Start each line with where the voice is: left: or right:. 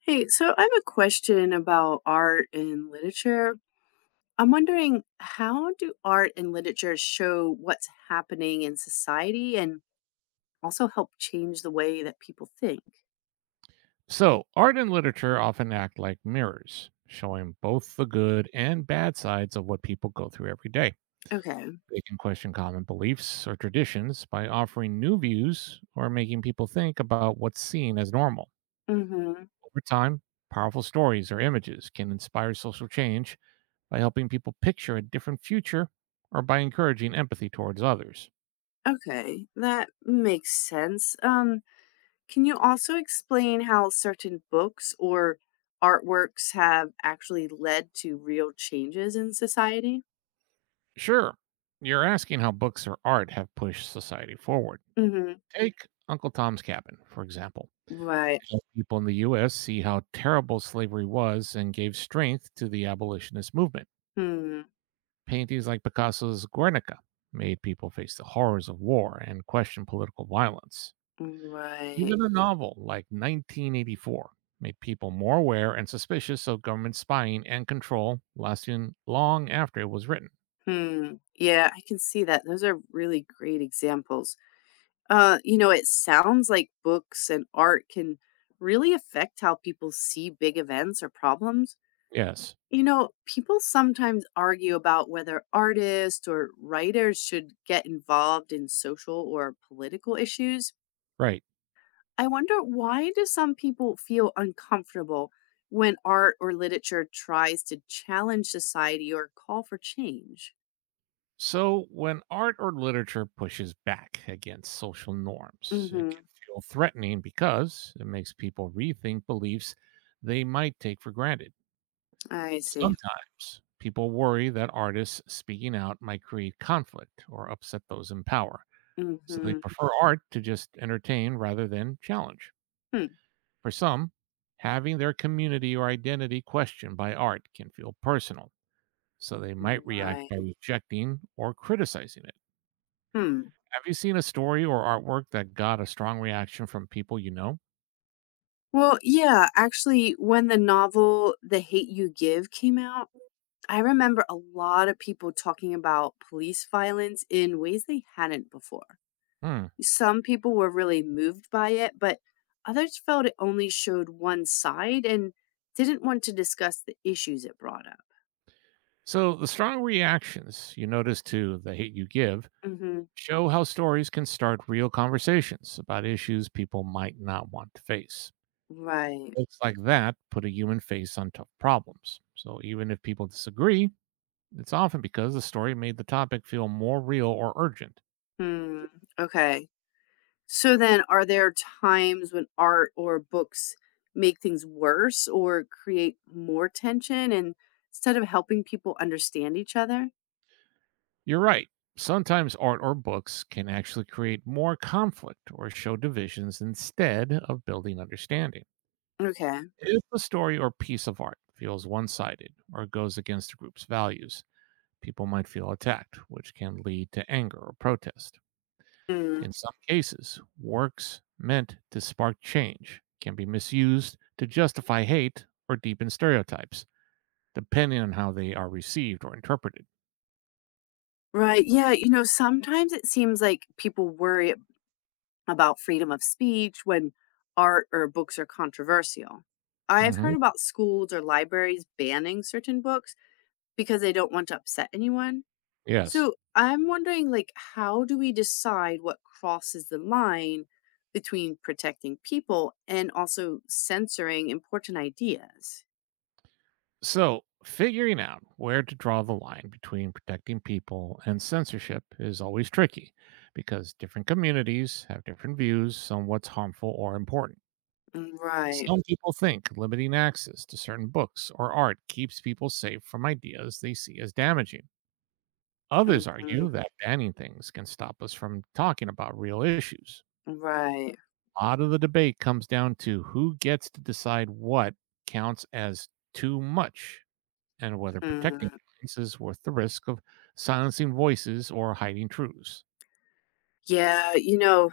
left: Hey, so I have a question about art and literature. I'm wondering how do art and literature show what's happening in society and also help change the way that people think?
right: So, art and literature often act like mirrors, showing both the good and bad sides of what people go through every day.
left: Okay.
right: They can question common beliefs or traditions by offering new views or making people think about what's seen as normal.
left: Mm-hmm.
right: Over time, powerful stories or images can inspire social change by helping people picture a different future or by encouraging empathy towards others.
left: Okay. That makes sense. Can you also explain how certain books or artworks have actually led to real changes in society?
right: Sure, you're asking how books or art have pushed society forward.
left: Mm-hmm.
right: Take Uncle Tom's Cabin, for example.
left: Right.
right: Most people in the U.S. see how terrible slavery was and gave strength to the abolitionist movement.
left: Hmm.
right: Paintings like Picasso's Guernica made people face the horrors of war and question political violence.
left: Right.
right: Even a novel like 1984 made people more aware and suspicious of government spying and control lasting long after it was written.
left: Hmm. Yeah, I can see that. Those are really great examples. It sounds like books and art can really affect how people see big events or problems.
right: Yes,
left: People sometimes argue about whether artists or writers should get involved in social or political issues.
right: right.
left: I wonder why do some people feel uncomfortable when art or literature tries to challenge society or call for change?
right: So, when art or literature pushes back against social norms, it can
left: Mhm.
right: feel threatening because it makes people rethink beliefs they might take for granted.
left: I see.
right: Sometimes people worry that artists speaking out might create conflict or upset those in power. So, they
left: Mhm.
right: prefer art to just entertain rather than challenge.
left: Hmm.
right: For some, having their community or identity questioned by art can feel personal. So, they might react
left: Right.
right: by rejecting or criticizing it.
left: Hmm.
right: Have you seen a story or artwork that got a strong reaction from people you know?
left: Well, yeah, actually, when the novel The Hate You Give came out, I remember a lot of people talking about police violence in ways they hadn't before.
right: Hmm.
left: Some people were really moved by it, but others felt it only showed one side and didn't want to discuss the issues it brought up.
right: So, the strong reactions you notice to the hate you give
left: Hmm.
right: show how stories can start real conversations about issues people might not want to face.
left: Right.
right: Books like that put a human face on tough problems. So, even if people disagree, it's often because the story made the topic feel more real or urgent.
left: Hmm. Okay. So then, are there times when art or books make things worse or create more tension and instead of helping people understand each other?
right: You're right. Sometimes art or books can actually create more conflict or show divisions instead of building understanding.
left: Okay.
right: If the story or piece of art feels one sided or goes against the group's values, people might feel attacked, which can lead to anger or protest.
left: Mm.
right: In some cases, works meant to spark change can be misused to justify hate or deepen stereotypes, depending on how they are received or interpreted.
left: Right. Yeah. Sometimes it seems like people worry about freedom of speech when art or books are controversial. I've
right: Hmm.
left: heard about schools or libraries banning certain books because they don't want to upset anyone.
right: Yes.
left: So I'm wondering, like, how do we decide what crosses the line between protecting people and also censoring important ideas?
right: So, figuring out where to draw the line between protecting people and censorship is always tricky because different communities have different views on what's harmful or important.
left: Mm, right.
right: Some people think limiting access to certain books or art keeps people safe from ideas they see as damaging. Others
left: Hmm.
right: argue that banning things can stop us from talking about real issues.
left: Right.
right: A lot of the debate comes down to who gets to decide what counts as too much and whether protecting
left: Mm.
right: clients is worth the risk of silencing voices or hiding truths.
left: Yeah,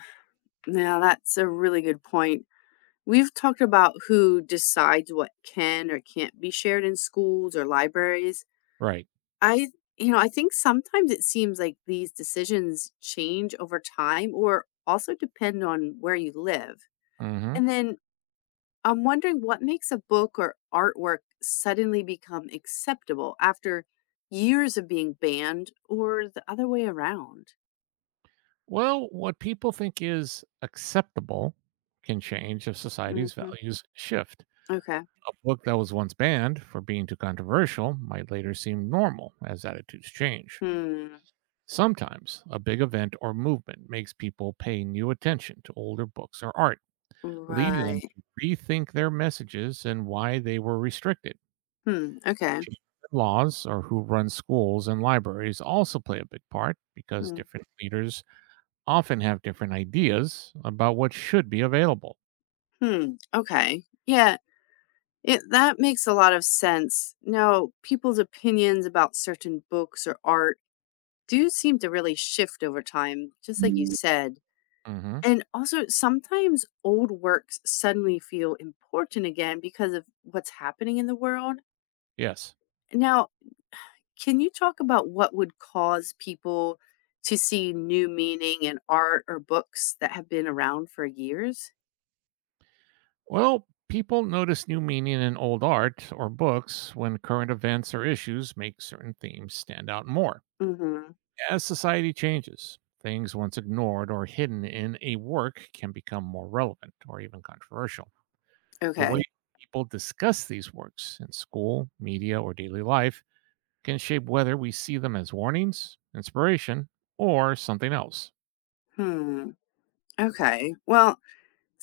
left: now that's a really good point. We've talked about who decides what can or can't be shared in schools or libraries.
right: Right.
left: I I think sometimes it seems like these decisions change over time or also depend on where you live.
right: Hmm.
left: And then I'm wondering what makes a book or artwork suddenly become acceptable after years of being banned or the other way around.
right: Well, what people think is acceptable can change if society's
left: Hmm.
right: values shift.
left: Okay.
right: A book that was once banned for being too controversial might later seem normal as attitudes change.
left: Hmm.
right: Sometimes a big event or movement makes people pay new attention to older books or art, leading them
left: Right.
right: to rethink their messages and why they were restricted.
left: Hmm. Okay.
right: Changes in laws or who run schools and libraries also play a big part because
left: Hmm.
right: different leaders often have different ideas about what should be available.
left: Hmm. Okay. Yeah. That makes a lot of sense. Now, people's opinions about certain books or art do seem to really shift over time, just like you
right: Hmm.
left: said. And also, sometimes old works suddenly feel important again because of what's happening in the world.
right: Yes.
left: Now, can you talk about what would cause people to see new meaning in art or books that have been around for years?
right: Well, people notice new meaning in old art or books when current events or issues make certain themes stand out more.
left: Mm-hmm.
right: As society changes, things once ignored or hidden in a work can become more relevant or even controversial. The way
left: Okay.
right: people discuss these works in school, media, or daily life can shape whether we see them as warnings, inspiration, or something else.
left: Hmm. Okay. Well,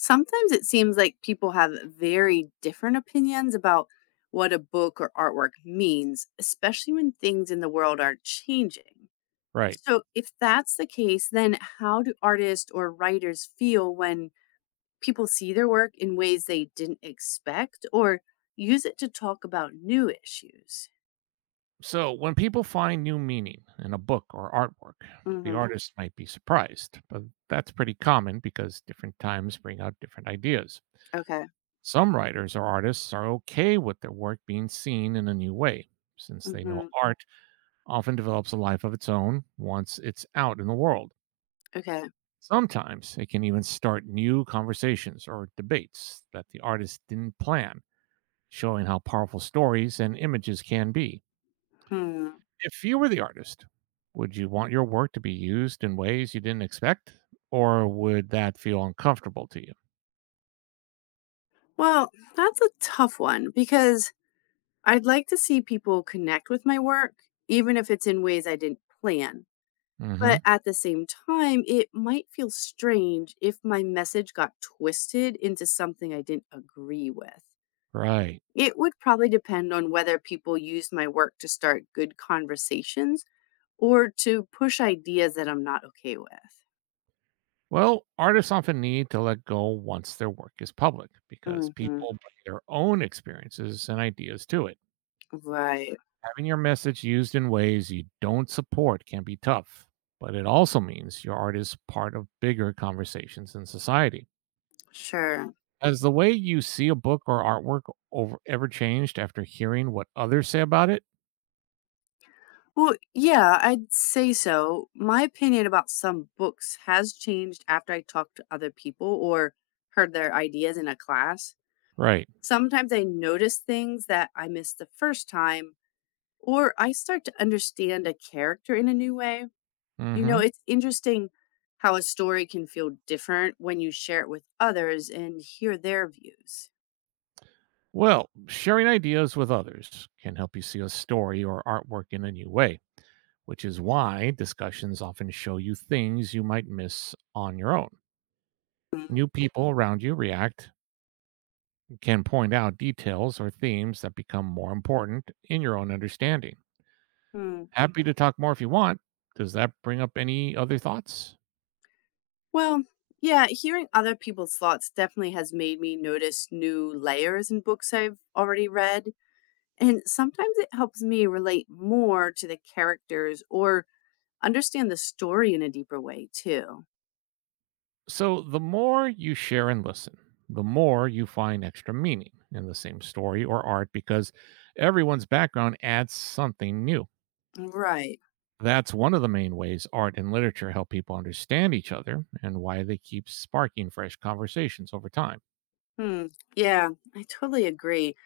left: sometimes it seems like people have very different opinions about what a book or artwork means, especially when things in the world are changing.
right: Right.
left: So, if that's the case, then how do artists or writers feel when people see their work in ways they didn't expect or use it to talk about new issues?
right: So, when people find new meaning in a book or artwork, the
left: Hmm.
right: artist might be surprised, but that's pretty common because different times bring out different ideas.
left: Okay.
right: Some writers or artists are okay with their work being seen in a new way, since they know
left: Hmm.
right: art often develops a life of its own once it's out in the world.
left: Okay.
right: Sometimes it can even start new conversations or debates that the artist didn't plan showing how powerful stories and images can be.
left: Hmm.
right: If you were the artist, would you want your work to be used in ways you didn't expect, or would that feel uncomfortable to you?
left: Well, that's a tough one because I'd like to see people connect with my work, even if it's in ways I didn't plan.
right: Hmm.
left: But at the same time, it might feel strange if my message got twisted into something I didn't agree with.
right: Right.
left: It would probably depend on whether people use my work to start good conversations or to push ideas that I'm not okay with.
right: Well, artists often need to let go once their work is public because
left: Hmm.
right: people bring their own experiences and ideas to it.
left: Right.
right: Having your message used in ways you don't support can be tough, but it also means your art is part of bigger conversations in society.
left: Sure.
right: Has the way you see a book or artwork over ever changed after hearing what others say about it?
left: Well, yeah, I'd say so. My opinion about some books has changed after I talked to other people or heard their ideas in a class.
right: Right.
left: Sometimes I notice things that I missed the first time, or I start to understand a character in a new way.
right: Hmm.
left: It's interesting how a story can feel different when you share it with others and hear their views.
right: Well, sharing ideas with others can help you see a story or artwork in a new way, which is why discussions often show you things you might miss on your own. New people around you react, can point out details or themes that become more important in your own understanding.
left: Mhm.
right: Happy to talk more if you want. Does that bring up any other thoughts?
left: Well, yeah, hearing other people's thoughts definitely has made me notice new layers in books I've already read. And sometimes it helps me relate more to the characters or understand the story in a deeper way, too.
right: So, the more you share and listen, the more you find extra meaning in the same story or art because everyone's background adds something new.
left: Right.
right: That's one of the main ways art and literature help people understand each other and why they keep sparking fresh conversations over time.
left: Hmm. Yeah, I totally agree.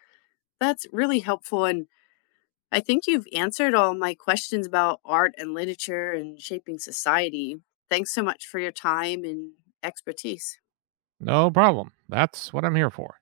left: That's really helpful. And I think you've answered all my questions about art and literature and shaping society. Thanks so much for your time and expertise.
right: No problem. That's what I'm here for.